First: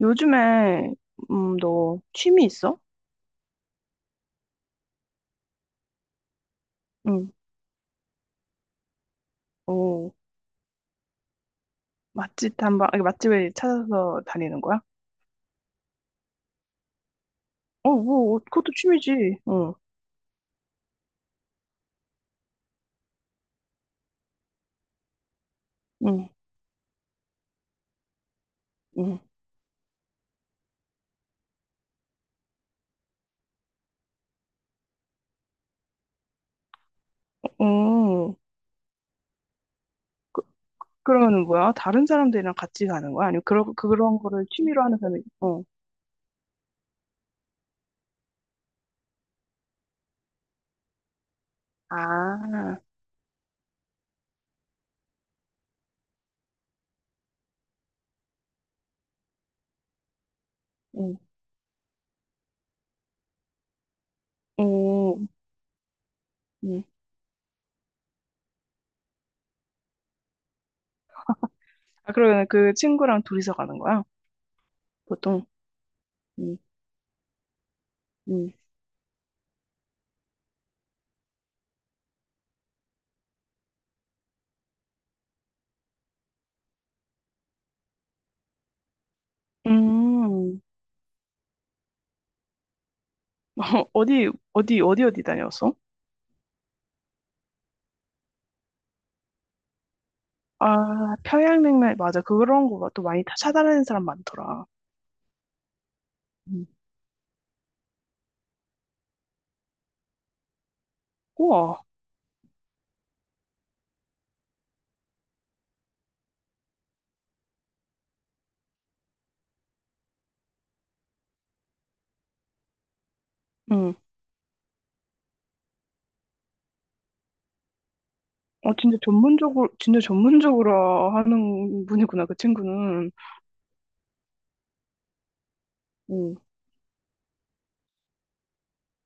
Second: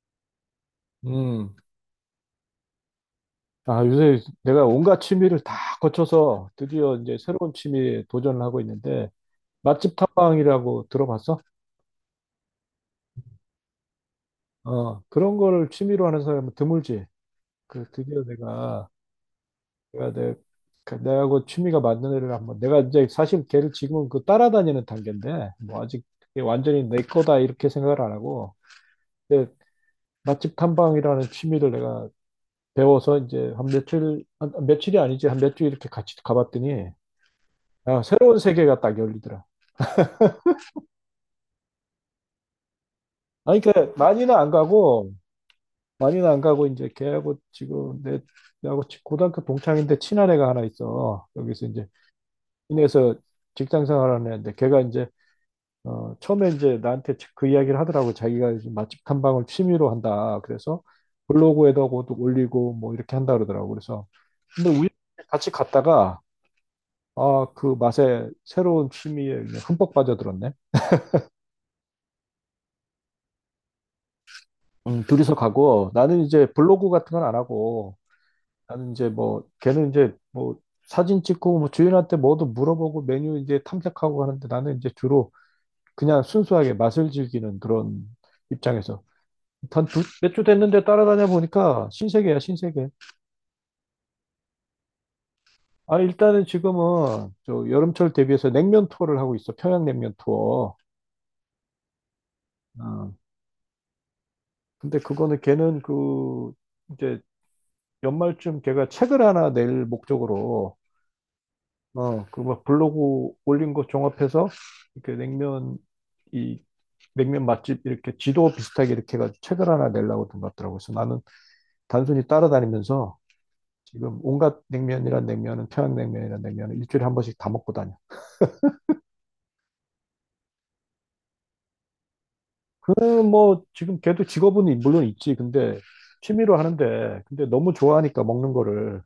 요즘에 음. 너 취미 있어? 아, 요새 내가 온갖 취미를 다 거쳐서 드디어 이제 응. 새로운 취미에 도전을 하고 있는데, 맛집 오, 탐방이라고 들어봤어? 맛집 탐방, 아니, 맛집을 찾아서 다니는 거야? 어, 그런 걸 취미로 하는 사람은 드물지. 그, 어, 드디어 뭐, 그것도 내가, 취미지. 응, 내가, 내, 그 내하고 취미가 맞는 애를 한번, 내가 이제 사실 걔를 지금은 그 따라다니는 단계인데, 뭐 아직 응, 그게 완전히 내 거다 이렇게 생각을 안 하고, 응. 근데 맛집 탐방이라는 취미를 내가 배워서 이제 한 며칠, 며칠이 아니지, 한 몇 주 이렇게 같이 가봤더니, 아, 오, 새로운 세계가 딱 열리더라. 그러면은 뭐야? 다른 사람들이랑 같이 가는 거야? 아니면 아니, 그런 그러니까 그런 많이는 거를 안 취미로 하는 가고, 사람이? 어. 많이는 안 가고, 이제 걔하고 지금 고등학교 동창인데 친한 애가 하나 있어. 여기서 이제, 아, 인해서 직장 생활하는 애인데, 걔가 이제, 어, 처음에 이제 나한테 그 이야기를 하더라고. 자기가 이제 맛집 탐방을 취미로 한다. 그래서 응, 블로그에다 그것도 올리고 뭐 이렇게 한다 그러더라고. 그래서, 근데 우연히 오, 같이 갔다가, 응. 아, 그 맛에 새로운 취미에 그냥 흠뻑 빠져들었네. 아, 그러면 그 친구랑 둘이서 가는 거야? 둘이서 보통? 가고 나는 이제 응, 블로그 같은 건 안 하고 응. 나는 이제 뭐 걔는 이제 뭐 사진 찍고 뭐 주인한테 뭐도 물어보고 메뉴 이제 탐색하고 하는데 나는 이제 주로 그냥 순수하게 맛을 즐기는 그런 입장에서 한두몇주 음, 됐는데 따라다녀 보니까 신세계야 신세계. 어디 어디 어디 어디 다녔어? 아, 일단은 지금은 저 여름철 대비해서 냉면 투어를 하고 있어. 평양냉면 투어. 아, 평양냉면, 맞아. 그런 거 또 어. 많이 찾아다니는 사람 많더라. 근데 그거는 걔는 그 음. 이제 연말쯤 걔가 책을 하나 낼 목적으로 우와, 어그 막 블로그 올린 거 종합해서 이렇게 냉면 이 냉면 맛집 이렇게 지도 비슷하게 이렇게 해가지고 책을 하나 내려고 든 것 같더라고요. 그래서 나는 단순히 따라다니면서 응. 지금 온갖 냉면이란 냉면은 평양냉면이란 냉면은 일주일에 한 번씩 다 먹고 다녀. 어, 진짜 전문적으로, 진짜 전문적으로 하는 분이구나, 그 그 친구는. 뭐 지금 걔도 직업은 물론 있지. 근데 응, 취미로 하는데 근데 너무 좋아하니까 먹는 거를.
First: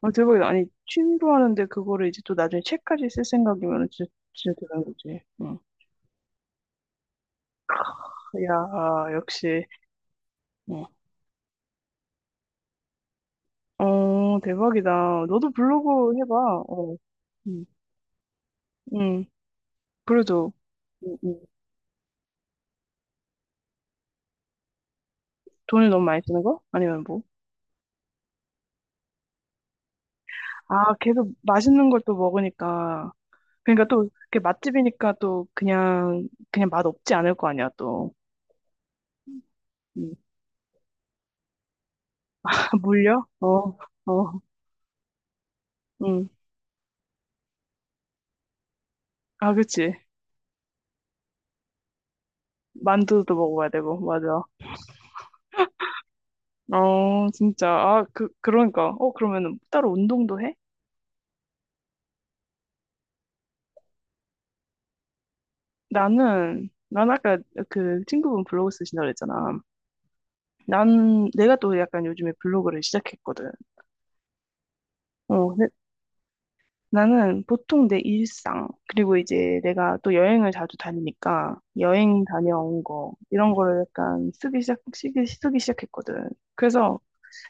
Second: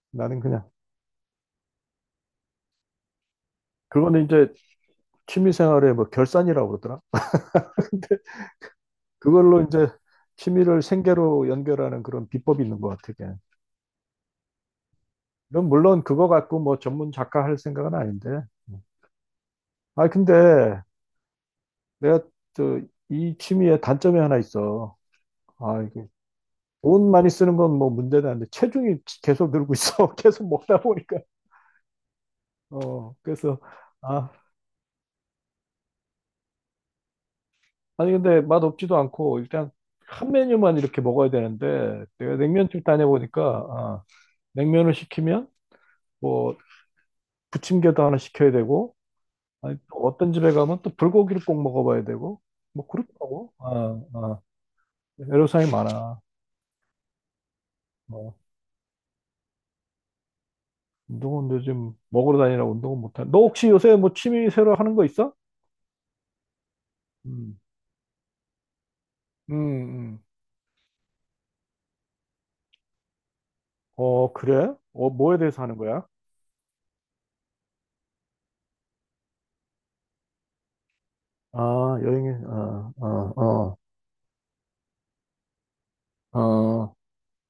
아, 나는 대박이다. 아니, 그냥 취미로 하는데 그거를 이제 또 나중에 책까지 쓸 생각이면 진짜, 그거는 이제 진짜 대단한 거지. 취미 응. 생활의 뭐 결산이라고 그러더라. 근데 야, 그걸로 역시. 이제 취미를 응, 생계로 연결하는 그런 비법이 있는 것 같아, 걔. 어, 대박이다. 너도 물론 블로그 그거 해봐. 갖고 뭐 어, 전문 작가 할 음. 생각은 아닌데. 응. 응. 아, 그래도, 근데 응, 응. 내가 저, 이 취미의 단점이 하나 있어. 아, 돈을 너무 이게 많이 쓰는 거? 아니면 돈 뭐? 많이 쓰는 건 뭐 문제는 안 돼. 체중이 계속 늘고 있어. 계속 먹다 아, 보니까. 계속 맛있는 걸 또 먹으니까. 어, 그래서, 그러니까 또 아, 그게 맛집이니까 또 그냥 그냥 맛 없지 않을 거 아니야 아니, 또. 근데 맛없지도 않고, 일단 음. 한 메뉴만 이렇게 먹어야 되는데, 내가 냉면집 물려? 다녀보니까, 어, 아, 어, 냉면을 시키면, 응. 뭐, 부침개도 하나 시켜야 되고, 아, 아니, 그치. 또 어떤 집에 가면 또 불고기를 꼭 먹어봐야 되고, 뭐, 만두도 그렇더라고. 먹어야 되고, 아, 아, 맞아. 애로사항이 많아. 어, 진짜. 아, 그, 어. 그러니까. 어, 그러면은 따로 운동도 해? 운동은 요즘 먹으러 다니라 운동은 못하. 너 혹시 요새 뭐 취미 새로 하는 거 있어? 난 아까 음. 그 친구분 블로그 쓰신다 음, 그랬잖아. 음. 내가 또 약간 요즘에 블로그를 시작했거든. 어, 그래? 어, 뭐에 어, 대해서 하는 거야? 나는 보통 내 일상, 그리고 이제 내가 또 여행을 자주 다니니까 아, 여행 여행에, 다녀온 어, 거, 이런 어, 거를 약간 쓰기 시작했거든. 어, 어, 그래서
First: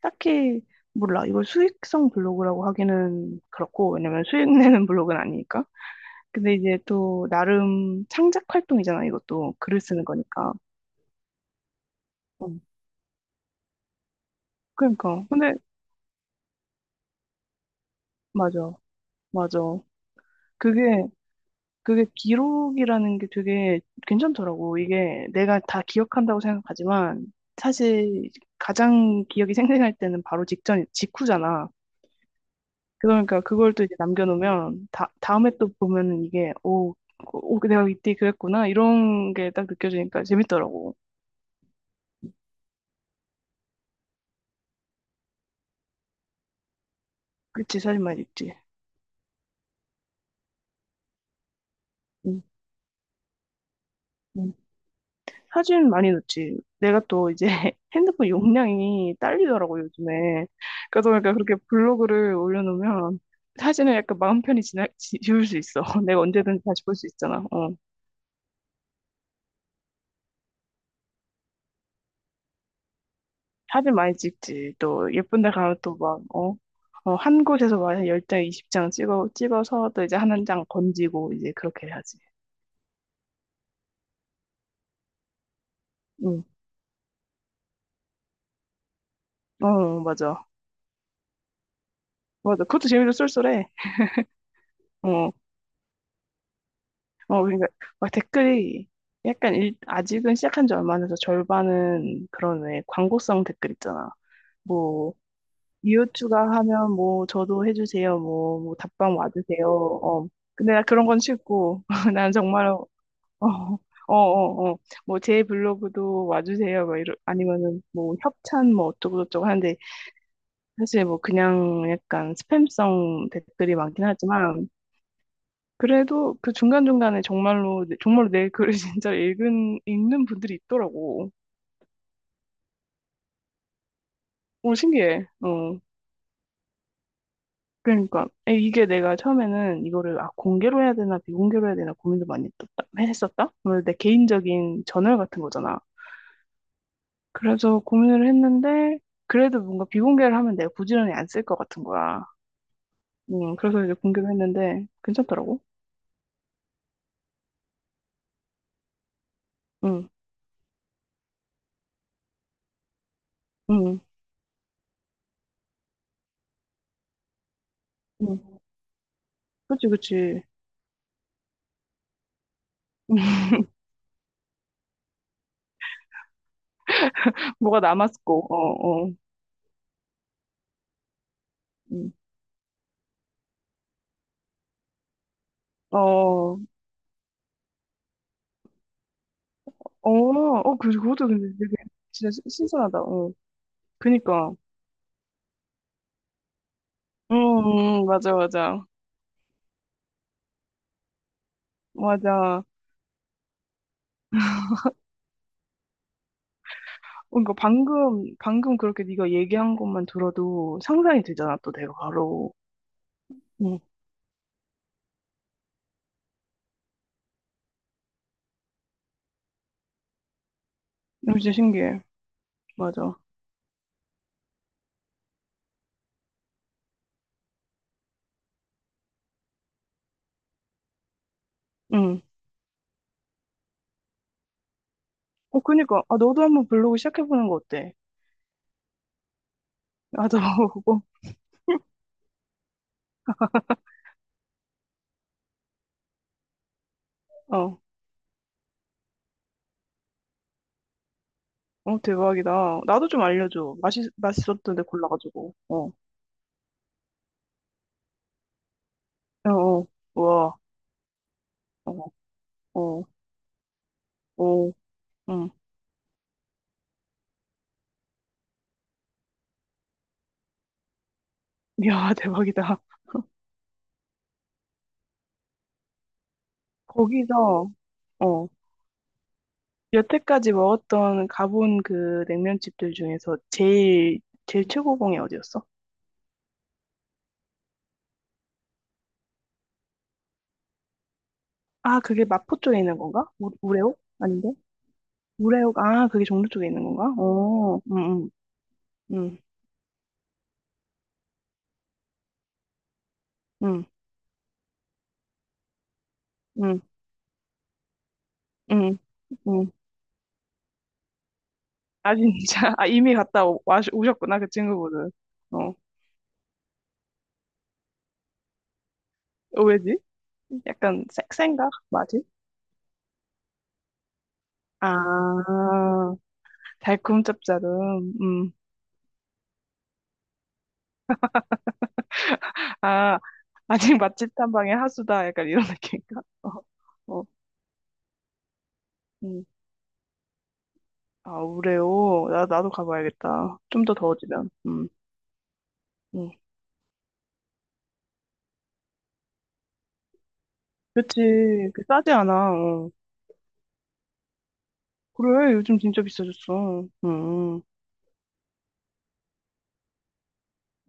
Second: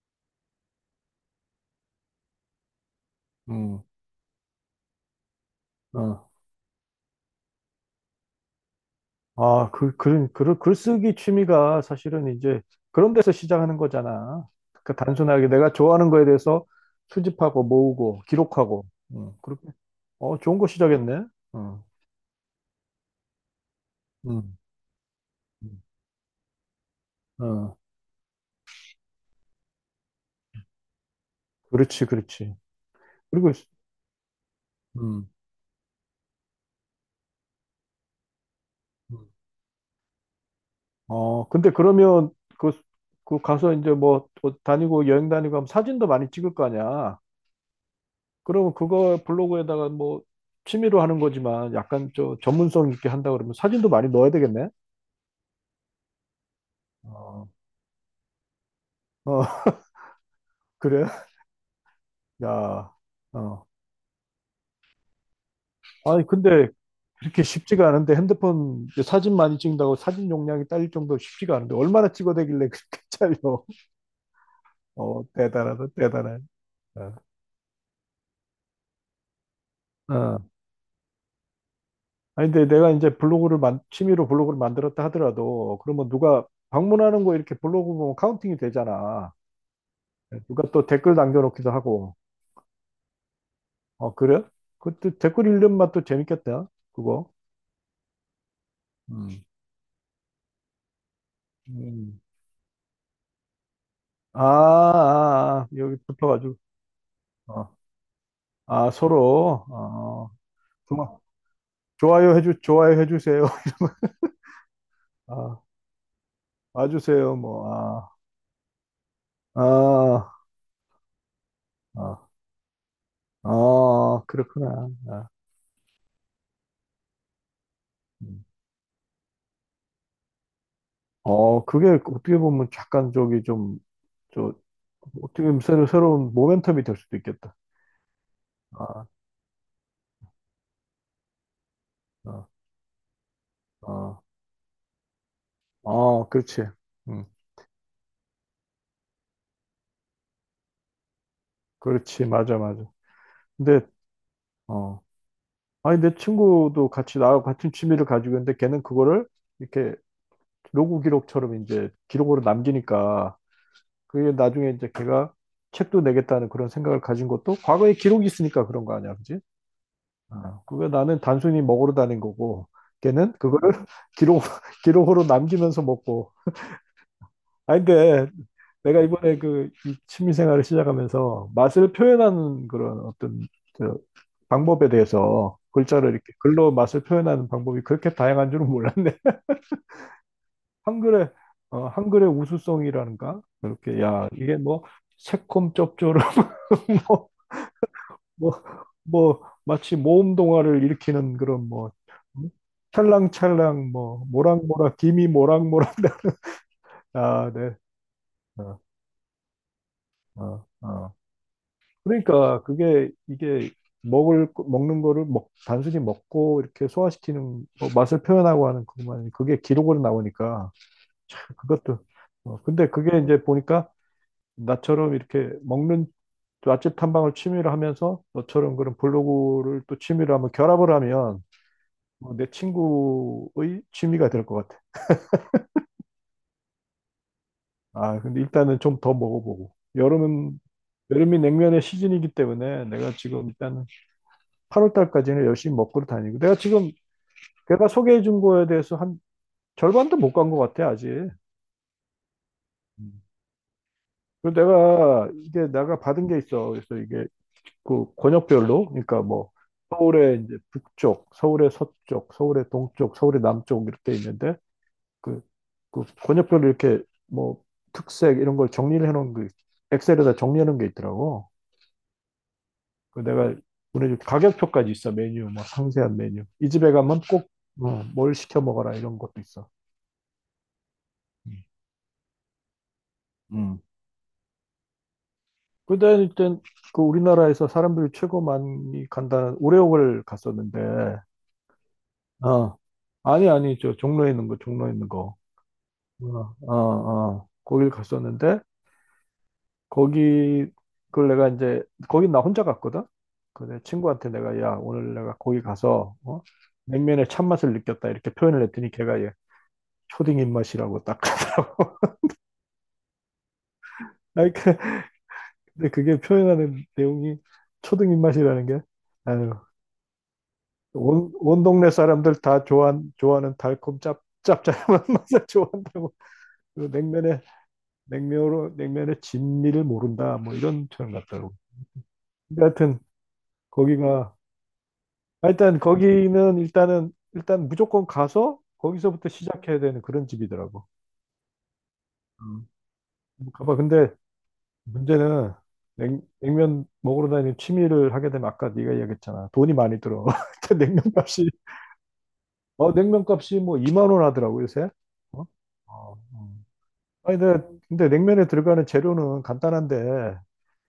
딱히, 몰라. 이걸 수익성 블로그라고 하기는 음, 그렇고, 왜냐면 수익 내는 블로그는 아니니까. 어. 근데 이제 또 나름 창작 활동이잖아, 이것도. 아, 글을 그, 쓰는 글, 거니까. 글, 글쓰기 취미가 사실은 응. 이제 그런 데서 시작하는 거잖아. 그러니까 그러니까. 단순하게 근데, 내가 좋아하는 거에 대해서 수집하고 모으고 맞아. 기록하고. 맞아. 그렇게. 어, 좋은 거 그게 시작했네. 어, 그게 기록이라는 게 되게 음, 괜찮더라고. 이게 내가 음. 다 기억한다고 생각하지만 어, 사실 가장 기억이 생생할 때는 바로 직전, 직후잖아. 그렇지, 그렇지. 그러니까 그리고, 그걸 또 이제 남겨놓으면 다, 음. 다음에 또 보면은 이게 오, 오, 내가 이때 그랬구나. 음. 이런 게 딱 느껴지니까 재밌더라고. 어, 근데 그러면 그, 그 가서 이제 뭐 또 다니고 여행 다니고 하면 사진도 많이 찍을 거 아니야. 그치, 사진만 있지. 그러면 그거 블로그에다가 뭐 취미로 하는 거지만 약간 저 응. 전문성 있게 한다 그러면 사진도 많이 넣어야 응. 되겠네. 사진 많이 넣지. 내가 또 이제 어, 핸드폰 용량이 어, 딸리더라고, 요즘에. 그래? 그러다 보니까 그렇게 블로그를 야, 올려놓으면 어. 사진을 약간 마음 편히 지울 수 있어. 내가 아니, 언제든지 근데 다시 볼 수 그렇게 있잖아. 어. 쉽지가 않은데 핸드폰 이제 사진 많이 찍는다고 사진 용량이 딸릴 정도로 쉽지가 않은데 얼마나 찍어대길래 그렇게 잘려. 사진 많이 찍지. 또 어, 예쁜 데 가면 대단하다, 또 막, 대단해. 어, 어. 어, 한 곳에서 막 10장, 20장 찍어서 또 이제 어. 한 장 건지고 이제 그렇게 해야지. 아니, 근데 내가 이제 블로그를 만, 취미로 블로그를 만들었다 하더라도, 그러면 응. 누가 방문하는 거 이렇게 블로그 보면 카운팅이 되잖아. 어, 맞아. 누가 또 댓글 남겨놓기도 하고. 맞아. 그것도 재미로 쏠쏠해. 어, 그래? 그때 어. 댓글 읽는 맛도 재밌겠다, 그거. 어, 그러니까 막 댓글이 음. 약간 아직은 시작한 지 얼마 안 돼서 음. 절반은 그런 왜 광고성 댓글 있잖아. 아, 뭐 아, 아, 여기 이웃 붙어가지고. 추가하면 뭐 저도 어. 해주세요. 뭐 아, 답방 서로. 와주세요. 어. 어, 근데 나 그런 좋아. 건 싫고 난 좋아요 해주, 정말 어, 좋아요 해주세요. 어, 어, 어. 뭐 제 아, 블로그도 와주세요. 막 와주세요, 뭐. 아니면은 아, 뭐 협찬 뭐 어쩌고저쩌고 하는데 아, 사실 뭐 그냥 아, 약간 스팸성 댓글이 많긴 아, 하지만 그렇구나. 아. 그래도 그 중간중간에 정말로, 정말로 음. 내 글을 진짜 읽는 분들이 있더라고. 어, 그게 어떻게 보면 약간 저기 좀, 저, 오, 신기해. 어떻게 보면 어. 새로운 모멘텀이 될 수도 있겠다. 그러니까. 이게 아, 내가 처음에는 이거를, 아, 공개로 해야 되나, 비공개로 해야 되나 고민을 많이 아, 했었다. 했었다? 오늘 내 아, 개인적인 저널 같은 거잖아. 아, 그렇지. 음, 그래서 고민을 했는데, 그래도 뭔가 비공개를 하면 내가 부지런히 안 쓸 것 같은 거야. 그렇지. 맞아, 맞아. 근데, 그래서 이제 공개를 했는데, 어, 괜찮더라고. 아니, 내 친구도 같이 나하고 같은 취미를 가지고 있는데 걔는 그거를 이렇게 응, 로그 기록처럼 이제 기록으로 남기니까 응, 그게 나중에 이제 걔가 책도 내겠다는 그런 생각을 가진 것도 과거에 기록이 응. 있으니까 그런 거 아니야, 그지? 그치, 그치. 아, 그게 나는 단순히 먹으러 다닌 거고, 걔는 그거를 기록, 기록으로 남기면서 먹고. 아, 뭐가 근데 남았고, 내가 어, 어. 이번에 그 이 취미 생활을 시작하면서 맛을 음. 표현하는 그런 어떤 저 방법에 대해서 글자를 이렇게 어, 글로 맛을 표현하는 방법이 그렇게 다양한 줄은 몰랐네. 어, 어, 그것도 한글의, 근데 되게 어, 한글의 진짜 신선하다. 어. 우수성이라는가? 그렇게, 야, 그니까. 이게 뭐 새콤 쩝조름 맞아, 뭐, 맞아. 뭐, 마치 모험 동화를 일으키는 그런 뭐, 음? 맞아. 어, 찰랑찰랑, 뭐, 모락모락, 김이 모락모락. 아, 그러니까 네. 방금 어, 그렇게 네가 얘기한 것만 어, 들어도 어. 상상이 되잖아, 또 내가 바로. 그러니까 그게, 이게 응. 먹는 거를 단순히 먹고 이렇게 소화시키는, 뭐 맛을 표현하고 하는 그것만, 그게 기록으로 나오니까 이거 진짜 그것도, 신기해. 어, 근데 맞아. 그게 이제 보니까 나처럼 이렇게 먹는 맛집 탐방을 취미로 하면서 너처럼 그런 블로그를 또 취미로 하면 결합을 하면 응. 어, 내 친구의 취미가 될 것 같아. 어, 그니까. 아, 너도 한번 블로그 시작해보는 거 어때? 아, 근데 일단은 좀 더 먹어보고. 나도 여름은, 고 여름이 냉면의 시즌이기 때문에 내가 지금 일단은 8월 달까지는 열심히 먹고 다니고. 내가 지금 어. 걔가 소개해 준 거에 대해서 한 절반도 못 간 것 같아, 아직. 어, 대박이다. 나도 음. 좀 알려줘. 맛있, 그리고 맛있었던데 내가 골라가지고. 이게 어. 내가 받은 게 있어. 그래서 이게 그 권역별로, 그러니까 어, 뭐 어. 서울의 이제 우와. 북쪽, 서울의 어, 서쪽, 서울의 어, 동쪽, 서울의 남쪽 이렇게 있는데 어. 그, 응. 그 권역별로 이렇게 뭐 특색 이런 걸 정리를 해놓은 그 엑셀에다 정리하는 게 있더라고. 이야, 대박이다. 그 내가 보내줄 가격표까지 있어. 메뉴 뭐 상세한 메뉴. 이 집에 가면 거기서, 꼭뭘 어. 시켜 먹어라 이런 것도 있어. 여태까지 먹었던 가본 그 냉면집들 중에서 음. 제일 최고봉이 어디였어? 그때 일단 그 우리나라에서 사람들이 최고 많이 간다는 오레옥을 갔었는데, 아, 그게 마포 어, 쪽에 있는 건가? 아니 우, 아니 저 우레옥? 종로에 있는 아닌데? 거 종로에 있는 거, 우레옥, 아, 그게 종로 어, 쪽에 어, 있는 건가? 어, 어, 거길 응, 갔었는데 응, 거기 그걸 내가 이제 거기 나 혼자 갔거든. 그내 응, 친구한테 내가 야 오늘 내가 거기 가서 어? 응, 응, 냉면의 참맛을 느꼈다 이렇게 표현을 했더니 응. 걔가 얘 응. 초딩 입맛이라고 딱 하더라고. 아, 진짜. 아, 이미 와, 오셨구나, 그 아니 그- 친구분은. 어, 근데 그게 표현하는 내용이 초딩 입맛이라는 게 아유 어, 왜지? 약간 온, 온 섹센가? 동네 맛이? 사람들 다 좋아한, 좋아하는 달콤 짭 짭짤한 아, 맛을 좋아한다고. 그리고 달콤 냉면의 짭짤음. 음. 냉면으로 냉면의 진미를 모른다 뭐 이런 표현 같더라고. 근데 하여튼 아, 아직 맛집 거기가 탐방의 하수다. 약간 이런 일단 느낌인가? 어, 거기는 일단은 어. 일단 무조건 가서 거기서부터 음. 시작해야 되는 그런 집이더라고. 아, 우레오 나, 음. 나도 한번 가봐야겠다. 가봐. 좀 더 근데 더워지면. 문제는 냉, 음. 냉면 먹으러 다니는 취미를 하게 되면 아까 네가 이야기했잖아. 돈이 많이 들어. 근데 냉면 그치. 값이 그 싸지 않아. 어. 어 냉면 값이 뭐 2만 원 하더라고 요새. 어? 그래, 요즘 진짜 어, 비싸졌어. 아니 근데, 근데 냉면에 들어가는 재료는 간단한데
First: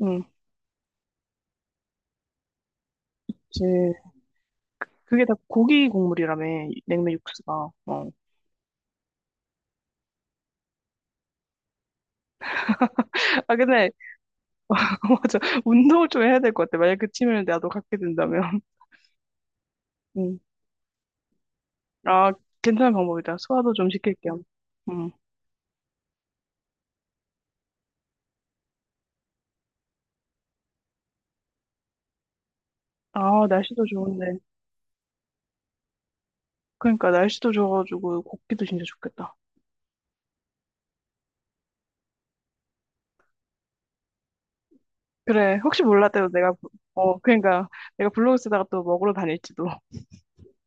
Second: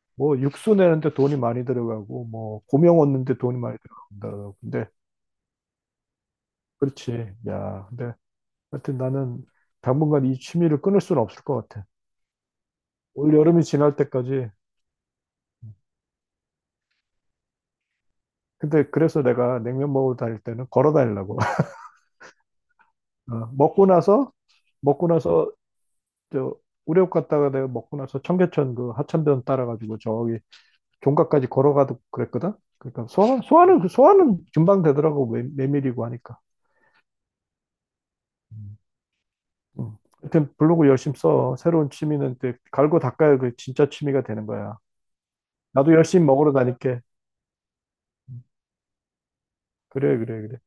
음, 뭐 육수 내는데 돈이 많이 들어가고 뭐 고명 얻는데 돈이 그치. 많이 들어간다. 근데 그게 다 고기 국물이라며, 냉면 그렇지. 육수가. 야 어. 근데 하여튼 나는 당분간 이 취미를 끊을 수는 없을 것 같아. 올 아, 여름이 근데, 지날 때까지. 맞아. 운동을 좀 해야 될 것 같아. 만약 그 취미를 나도 갖게 된다면. 근데 그래서 내가 냉면 먹으러 다닐 음. 때는 걸어 다니려고. 아, 괜찮은 방법이다. 어, 소화도 먹고 좀 시킬 나서, 겸. 먹고 음. 나서, 저, 우레옥 갔다가 내가 먹고 나서 청계천 그 하천변 따라가지고 저기 종각까지 걸어가도 그랬거든? 그러니까 소화, 아, 소화는, 날씨도 그 소화는 좋은데. 금방 되더라고. 메, 메밀이고 하니까. 그러니까, 날씨도 좋아가지고, 걷기도 음. 진짜 좋겠다. 음. 하여튼 블로그 열심히 써. 새로운 취미는 또 갈고 닦아야 그 진짜 취미가 되는 거야. 그래, 혹시 나도 몰라 열심히 도 먹으러 내가, 다닐게. 어, 그러니까 내가 블로그 음. 쓰다가 또 먹으러 다닐지도. 그래, 그래, 그래.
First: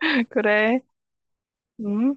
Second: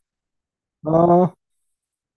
그래, 아. 음.